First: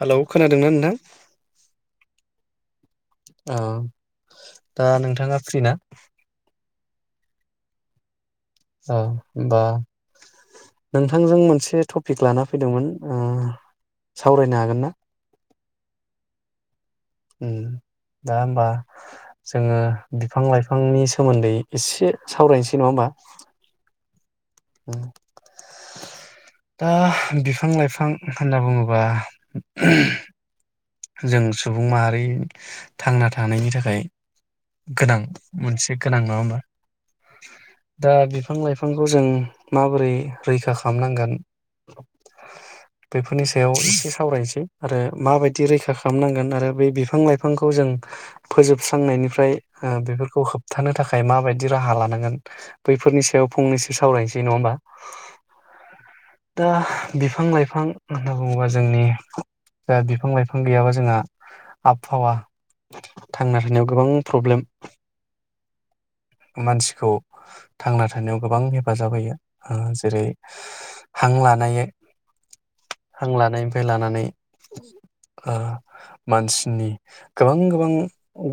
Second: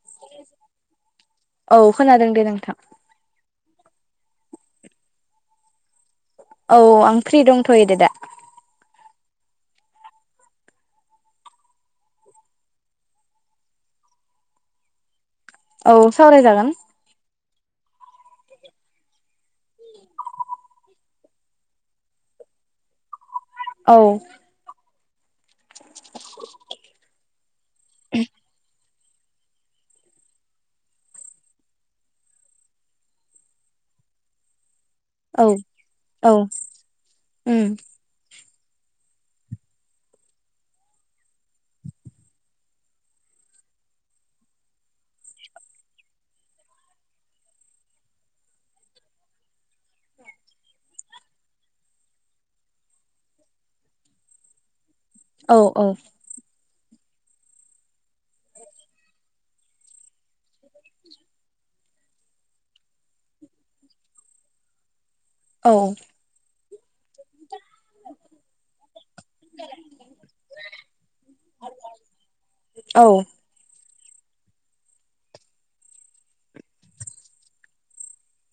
Hello खोनादोंना नोंथां? औ खोनादों दे नों थां औ दा नोंथाङा फ्रिना औ आं फ्रि दंथ'यो दे दा औ होमबा नोंथांजों मोनसे टपिक लाना फैदोंमोन ओ सावरायनो हागोन ना औ सावरायजागोन। ओम दा होमबा जोङो बिफां लाइफांनि सोमोन्दै एसे सावरायनोसै नङा होमबा औ [inaudible] दा बिफां-लाइफां होनना बुङो बा जों सुबुं माहारि थांना थानायनि थाखाय गोनां औ मोनसे गोनां औ नङा होमबा उम दा बे बिफां-लाइफांखौ जों माबोरै रैखा खामनांगोन बेफोरनि सायाव एसे सावरायनोसै आरो माबायदि रैखा खामनांगोन आरो बै बिफां-लाइफांखौ जों फोजोबस्रांनायनिफ्रा फ्राय ओ बेफोरखौ होबथानो थाखाय माबायदि राहा लानांगोन बैफोरनि सायाव फंनैसो सावरायनोसै नङा होमबा। औ औ दा बिफां-लाइफां होनना बुङोबा जोंनि दा बिफां-लाइफां गैयाबा जोंहा आबहावा थांना थानायाव गोबां प्रब्लेम औ मानसि खौ थांना थानायाव गोबां हेफाजाब होयो ओह जेरै हां लानायै औ हां लानाय बे लानानै ओह मानसिनि गोबां गोबां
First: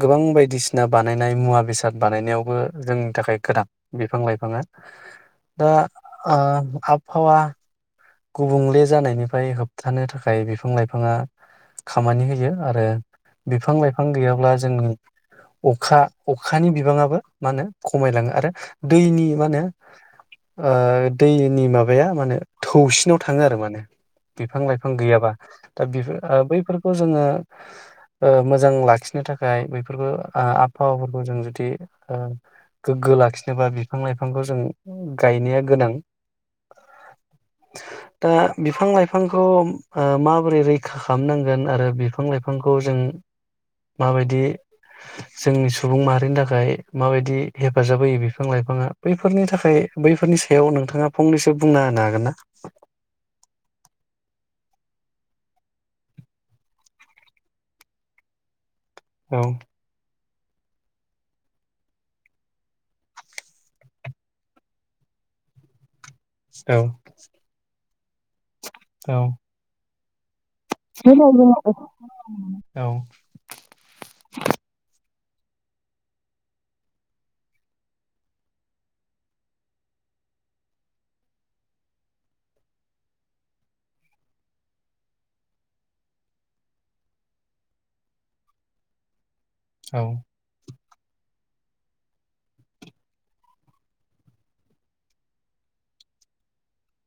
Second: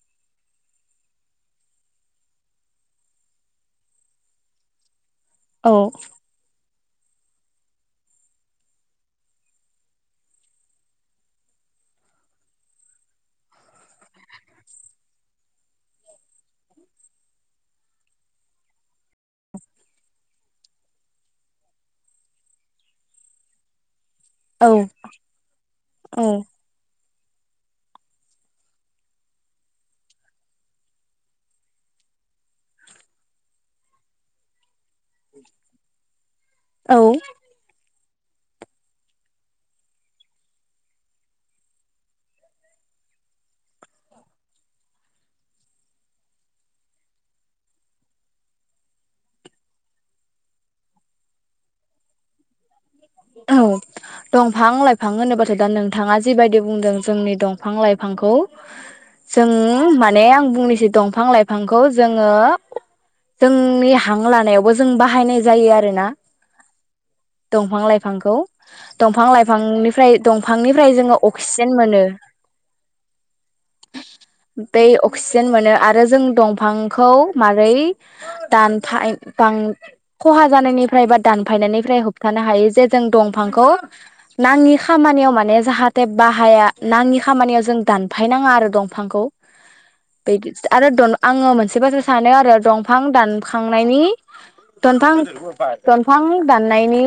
गोबां बायदिसिना बानायनाय मुवा बेसाद बानायनायावबो जोंनि थाखाय गोनां बिफां-लाइफाङा दा औ ओह आबहावा गुबुंले जानायनिफ्राय होबथानो थाखाय बिफां-लाइफाङा खामानि होयो आरो बिफां-लाइफां गैयाब्ला जोंनि अखा अखानि बिबाङाबो मा होनो खमायलाङो आरो दैनि मा होनो ओ दैनि माबाया मानो थौसिनाव थाङो आरो माने। औ बिफां-लाइफां गैयाबा दा बेफोर ओ बैफोरखौ जोङो ओह मोजां लाखिनो थाखाय बेफोरखौ आ-आबहावाफोरखौ जों जुदि ओ गोग्गो लाखिनोबा बिफां-लाइफांखौ जों गायनाया गोनां। औ दा बिफां-लाइफांखौ ओह माबोरै रैखा खालामनांगोन आरो बिफां-लाइफांखौ जों माबायदियै जोंनि सुबुं माहारिनि थाखाय माबायदि हेफाजाब होयो बिफां-लाइफाङा बैफोरनि थाखाय बैफोरनि सायाव नोंथाङा फंनैसो बुंना होनो हागोन ना? औ दंफां-लाइफां होनोबाथाय दा नोंथाङा जिबायदि बुंदों जोंनि दंफां-लाइफांखौ औ जों मा माने आं बुंनोसै दंफां लाइफांखौ जोङो जोंनि हां लानायावबो जों बाहायनाय जायो आरोना औ दमफां-लाय बिफांखौ औ दंफां लाइफांनि फ्राय दं फांनिफ्राय जों अक्सिजेन मोनो। औ बै अक् क्सिजेन मोनो आरो जों दंफांखौ मारै दानफाय दां खहा जानायनिफ्राय बा दानफायनायनिफ्राय होब थानो हायो जे जों दंफांखौ नाङि खामानियाव माने जाहाथे बाहाया नाङि खामानियाव जों दानफायनाङा आरो दंफांखौ। औ बैदि जा आरो दन आङो मोनसे बाथ्रा सानो आरो दंफां दानखांनायनि दनफां दनफां दाननाय नि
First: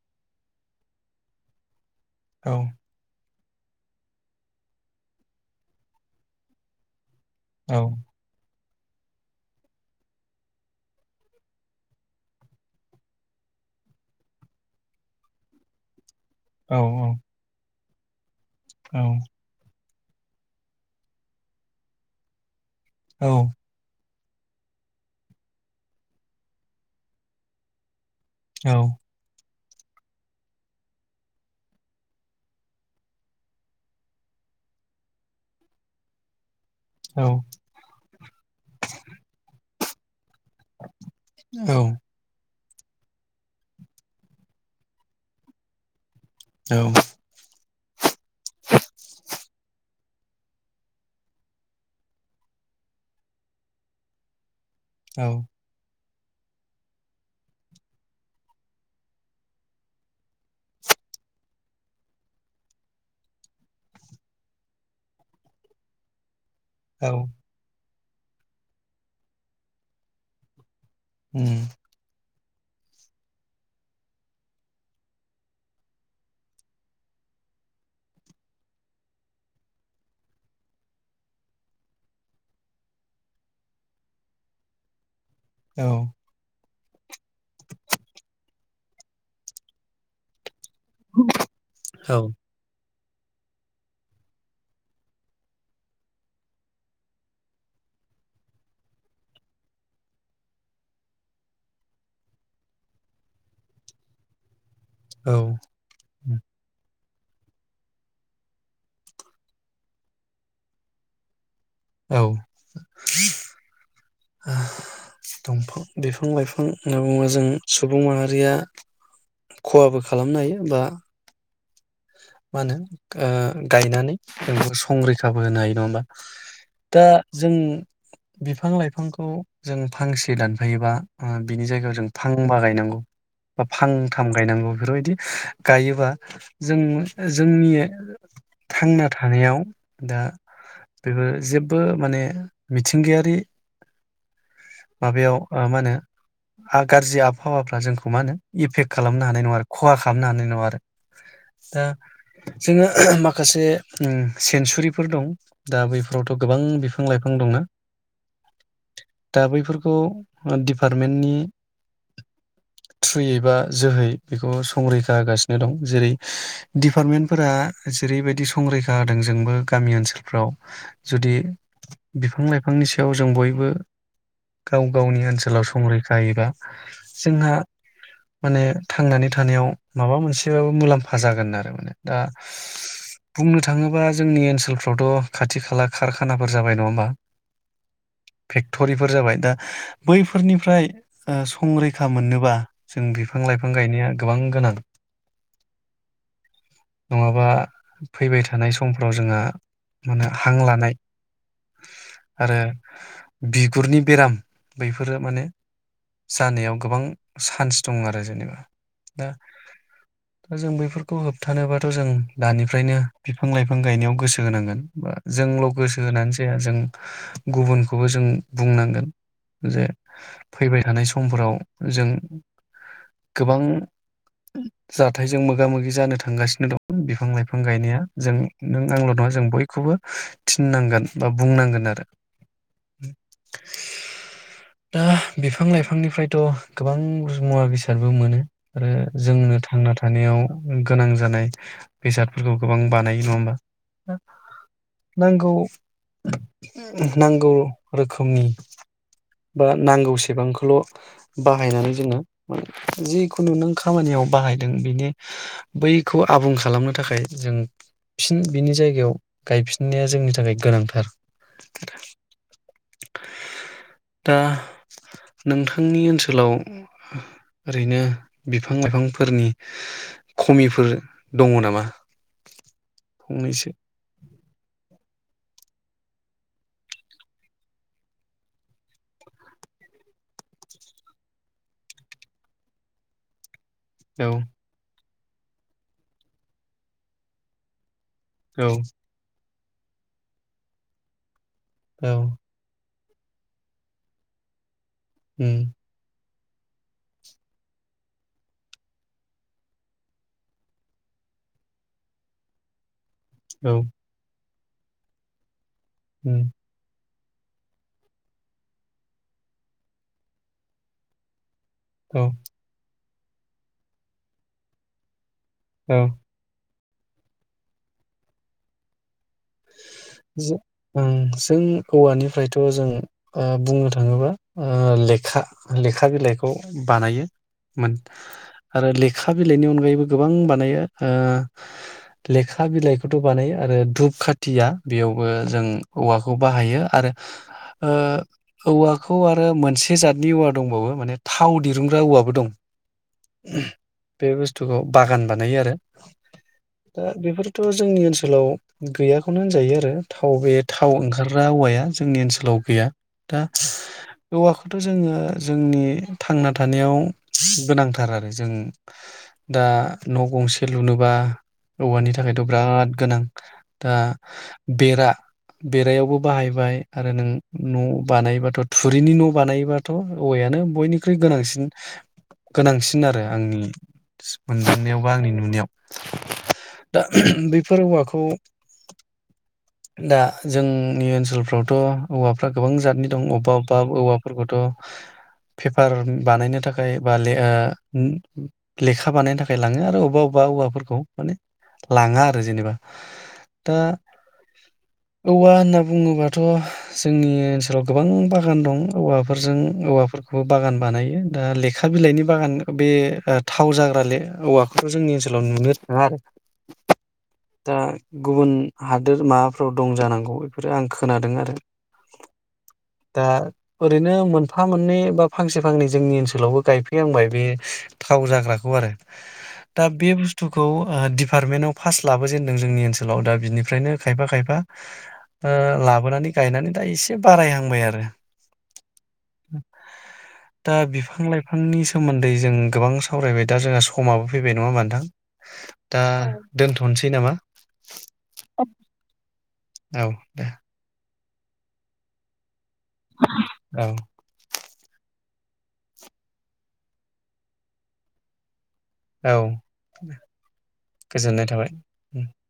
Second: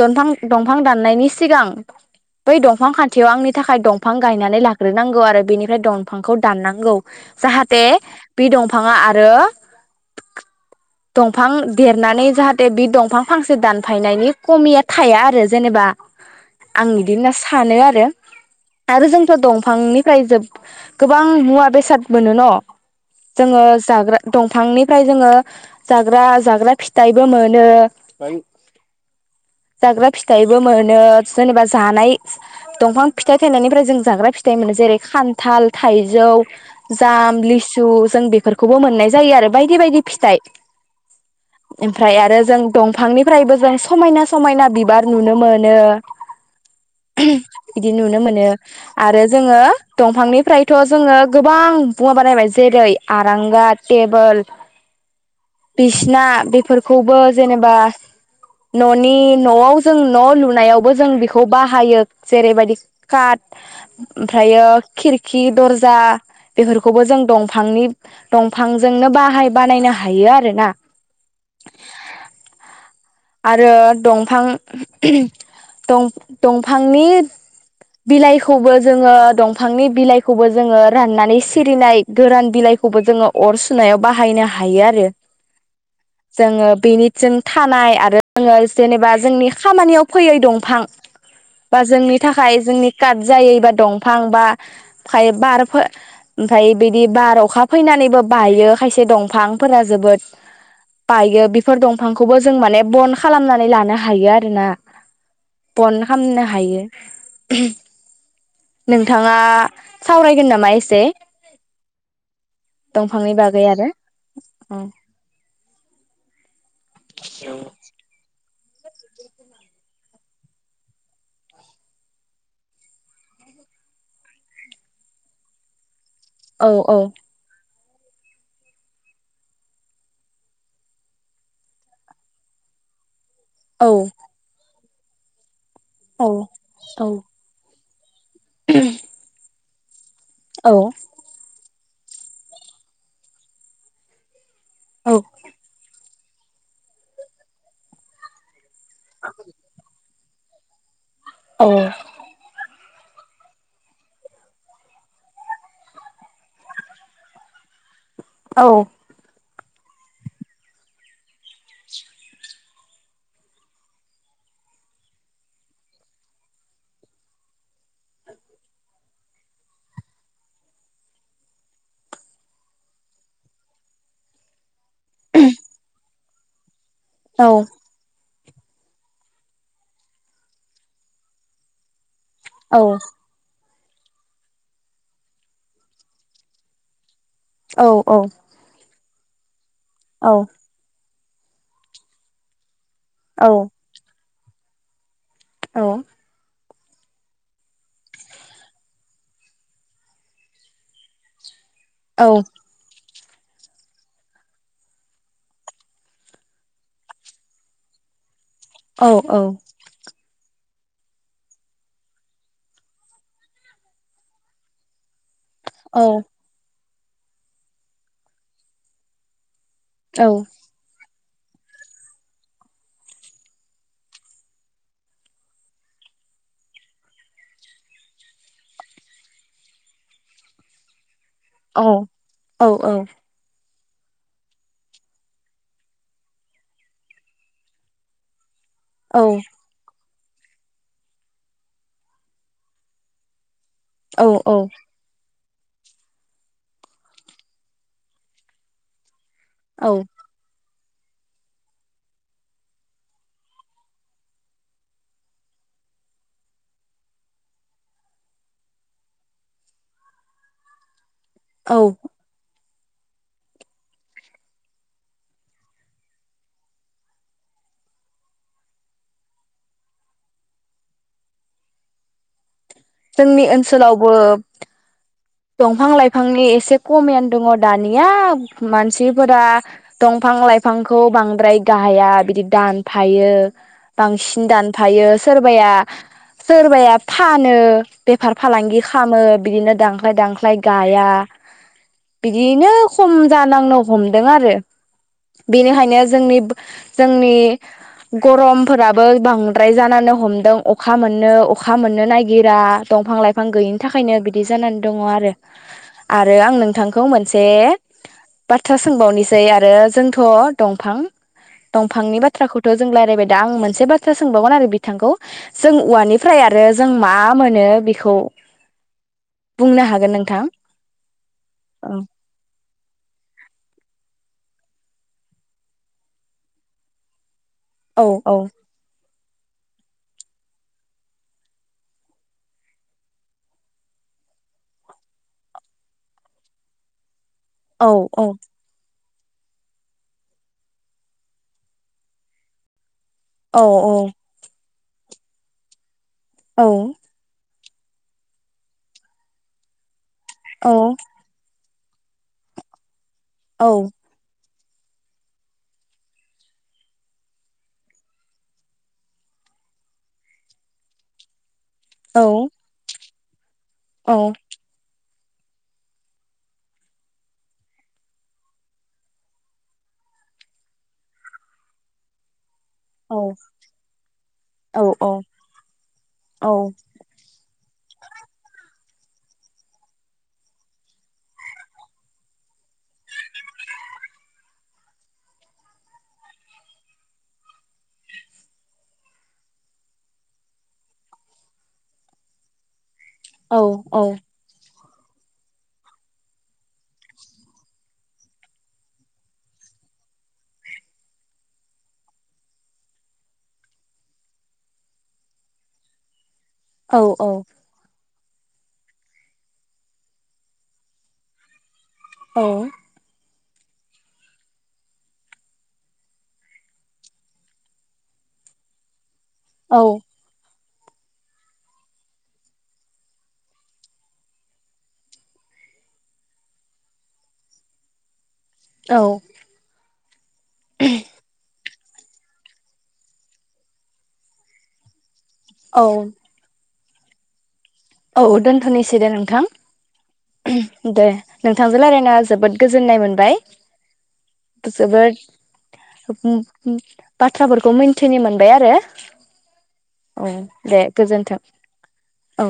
दनफां दंफां दाननायनि सिगां औ बै दंफां खान्थियाव आंनि थाखाय दंफां गायनानै लाग्रोनांगौ आरो बेनिफ्राय दंफांखौ दाननांगौ। औ जाहाथे बि दं फाङा आरो दंफां देरनानै जाहाथे बि दंफां फांसे दानफायनायनि खमिया थाया आरो जेनोबा औ आं इदि होनना सानो आरो रो आरो औ जोंथ' दंफांनि फ्राय जोब गोबां मुवा बेसाद मोनो न'? जोङो जाग्रा दंफांनिफ्राय जोङो जाग्रा जाग्रा फिथाइबो मोनो औ। जाग्रा फिथाइबो मोनो जेनोबा जानाय दंफां फिथाइ थायनायनिफ्राय जों जाग्रा फिथाइ मोनो जेरै खान्थाल थाइजौ जाम लिसु जों बेफोरखौबो मोननाय जायो आरो बायदि बायदि। फिथाइ ओमफ्राय आरो जों फांनिफ्रायबो जों समायना समायना बिबार नुनो मोनो। औ। बिदि नुनो मोनो आरो जोङो दंफांनिफ्रायथ जोङो गोबां मुवा बानायबाय जेरै आरांगा टेबोल औ। बिसिना बेफोरखौबो जेनोबा न'नि न'आव जों न' लुनायावबो जों बेखौ बाहायो जेरैबायदि काट ओमफ्रायो खिरखि दर्जा बेफोरखौबो जों औ दंफांनि दंफांजोंनो बाहाय बानायनो हायो आरोना। उम। आरो दंफां दं दंफांनि बिलाइखौबो जोङो दंफांनि बिलाइखौबो जोङो राननानै सिरिनाय गोरान बिलाइखौबो जोङो अर सुनायाव बाहायनो हायो आरो। औ [inaudible] जोंङो बेनि जों थानाय आरो आङो जेनेबा जोंनि खामानियाव फैयै दं फां बा जोंनि औ थाखाय जोंनि काट जायै एबा दंफां बा फाय बार ओमफ्राय बिदि बार अखा फैनानैबो बायो खायसे दंफांफोरा जोबोद बायो बेफोर दंफांखौबो जों माने बन खालामनानै लानो हायो आरोना औ [inaudible] बन खामनो हायो नोंथाङा सावरायगोन नामा एसे? औ [inaudible] दंफांनि बागै आरो दंफां बिफां लाइफां होनना बुङो जों सुबुं माहारिया खहाबो खालामनो हायो बा मा होनो ओ गायनानै जों बेखौ संरैखाबो होनो हायो नङा होमबा औ औ दा जों बिफां लाइफांखौ जों फांसे दानफायोबा बिनि जायगायाव जों फांबा गायनांगौ। बा औ फांथाम गायनांगौ बेफोरबायदि बिदि [unintelligible] गायोबा औ औ जों नियो थांना थानायाव दा औ बेबो जेब बो माने मिथिंगायारि औ माबायाव मा ओ होनो हा गाज्रि आबहावाफ्रा जोंखौ मा होनो इफेक खालामनो हानाय नङा आरो खहा खालामनो हानाय नङा आरो औ [inaudible] दा जोङो ओह माखासे अ सेनसुरिफोर दं दा बैफोरावथ' गोबां बिफां लाइफां दंना औ दा बैफोरखौ दिपार्टमेन्टनि थ्रुयै बा जोहै बेखौ संरैखा होगासिनो दं जेरै डिपार्टमेन्टफोरा जेरैबायदि संरैखा होदों जोंबो गामि ओनसोलफ्राव जुदि बिफां लाइफांनि सायाव जों बयबो दा गाव गावनि ओनसोलाव संरैखा एबा औ जोंहा माने थांनानै थानायाव माबा मोनसेबाबो मुलाम्फा जागोन आरो माने दा औ बुंनो था थाङोबा जोंनि ओनसोलफ्रावथ' खाथि खाला खारखानाफोर जाबाय नङा होमबा औ औ बेफोर जाबाय दा बै फोर अ संरैखा मोननोबा जों बिफां लाइफां गायनाया गोबां गोनां औ नङाबा फैबाय थानाय समफ्राव जोंहा माने हां लानाय आरो बिगुरनि बेराम बैफोरो माने जानायाव गोबां चान्स दं आरो जेनेबा औ दा औ दा जों बैफोर बेफोरखौ होबथानोबाथ' जों दानिफ्रायनो बिफां लाइफां गायनायाव गोसो होनांगोन बा जोंल' गोसो औ होनानै जाया जों गुबुन खौबो जों बुंनांगोन जे औ फैबाय थानाय सम समफोराव जों गोबां जाथायजों मोगा मोगि जानो थांगासिनो दं बिफां लाइफां गायनाया जों नों आंल' नङा जों बयखौबो थिननांगोन बा बुंनांगोन आरो अ औ दा बिफां लाइफांनिफ्रायथ' गोबां मुवा बेसादबो मोनो आरो जोंनो थांना थानो थानायाव गोनां जानाय बेसादफोरखौ गोबां बानायो नङा होमबा औ नोंगौ नांगौ रोखोमनि बा औ नांगौसेबांखौल' बाहायनानै जोङो जिखुनु नों खामानियाव बाहायदों बेनि बैखौ आबुं खालामनो थाखाय जों फिन बिनि जायगायाव गायफिननाया जोंनि थाखाय गोनांथार औ दा नोंथांनि ओनसोलाव ओरैनो बिफां लाइफांफोरनि खमिफोर दङ नामा जोंनि फंनैसो ओनसोलावबो दंफां लाइफांनि एसे खमिआनो दङ दानिया मानसिफोरा दंफां लाइफांखौ बांद्राय गाया बिदि दानफायो औ बांसिन दानफायो सोरबाया सोरबाया फानो बेफार औ फालांगि खामो बिदिनो दां खाय दांख्लाय गाया। औ बिदिनो खम जालांनो हमदों आरो। उम बेनोखायनो जोंनि जोंनि गरमफोराबो बांद्राय जानानै हमदों अखा मोननो अखा मोननो नागिरा। दंफां लाइफां औ गैयिनि थाखायनो बि दि जानान दङ आरो आरो उम आं नोंथांखौ खौ मोनसे बाथ्रा सोंबावनोसै आरो जोंथ' दंफां दंफांनि औ बाथ्राखौथ' जों रायलायबाय दा आं मोनसे बाथ्रा सोंबावगोन आरो बिथांखौ जों औ औवानिफ्राय आरो जों मा मोनो बेखौ बुंनो हागोन नोंथां जों ओ जों औवानिफ्रायथ' खौ जों ओ बुंनो थाङोबा ओ लेखा लेखा बिलाइखौ बानायो मोन औ औ आरो ले खा बिलाइनि अनगायैबो गोबां बानायो ओ लेखा बिलाइखौथ' बानायो आरो धुप खा थिया बेयावबो जों औवाखौ बाहायो आरो औ ओ औवा खौ आरो मोनसे जातनि औवा दंबावो माने थाव दिरुंग्रा औवाबो दं। औ बे बुस थुखौ बागान बानायो आरो औ दा बेफोर थ' जोंनि ओनसोलाव गैया खौनो होनजायो आरो थाव बे औ थाव ओंखारग्रा औवाया जोंनि ओनसोलाव गैया। दा औ औवाखौ थ' जोङो जोंनि थांना थानायाव गोनांथार आरो जों दा न' गंसे लुनोबा औवानि औ थाखायथ' बिराद गोनां। दा औ बेरा बेरायावबो बाहायबाय आरो नों न' बानायोबाथ' थुरिनि न' बानायोबाथ' औवायानो बयनिख्रुइ गोनांसिन। गोनांसिन औ आरो आंनि औ मोनदेननायाव बा आंनि नुनायाव दा बेफोर औवाखौ दा जोंनि ओनसोलफ्रावथ' औवाफ्रा गोबां जातनि दं अबेबा अबेबा औवाफोरखौथ' पेपार बानायनो थाखाय बा ओ लेखा बानायनो थाखाय लाङो आरो अबेबा अबेबा औवाफोरखौ माने लाङा आरो जेनेबा। औ दा औ। औवा होनना बुङोबाथ' जोंनि ओनसोलाव गोबां बागान दं औवाफोरजों औवाफोरखौबो बागान बानायो दा लेखा बिलाइनि बागान बे थाव जाग्रा ले औवाखौथ' जोंनि ओनसोलाव नुनो थाङा आरो। औ औ। दा गुबुन हादोर माबाफ्राव दं जानांगौ बेफोरो आं खोनादों आरो। औ। दा ओरैनो मोनफा मोननै बा फांसे फांनै जोंनि ओनसोलावबो गायफैहांबाय बे थाव जाग्राखौ आरो। औ दा बे बुस्थु बेखौ डिपार्टमेन्टआव फास्ट लाबोेजेनदों जोंनि ओनसोलाव दा बिनि ओमफ्रायनो खायफा खायफा ओ लाबोनानै गायनानै दा एसे बारायहांबाय आरो। औ दा बिफां लाइफांनि सोमोन्दै जों गोबां सावरायबाय दा जोंहा समाबो फैबाय नङा होनबा नोथां? औ दा दोनथ नोसै नामा? औ दोनथ'नोसै दे औ दे नोंथां दे। नोंथांजों रायलायना जोबोद गोजोननाय मोनबाय औ जोबोद बाथ्राफोरखौ मिनथिनो मोनबाय आरो। औ औ दे गोजोन्थों गोजोननाय थाबाय औ।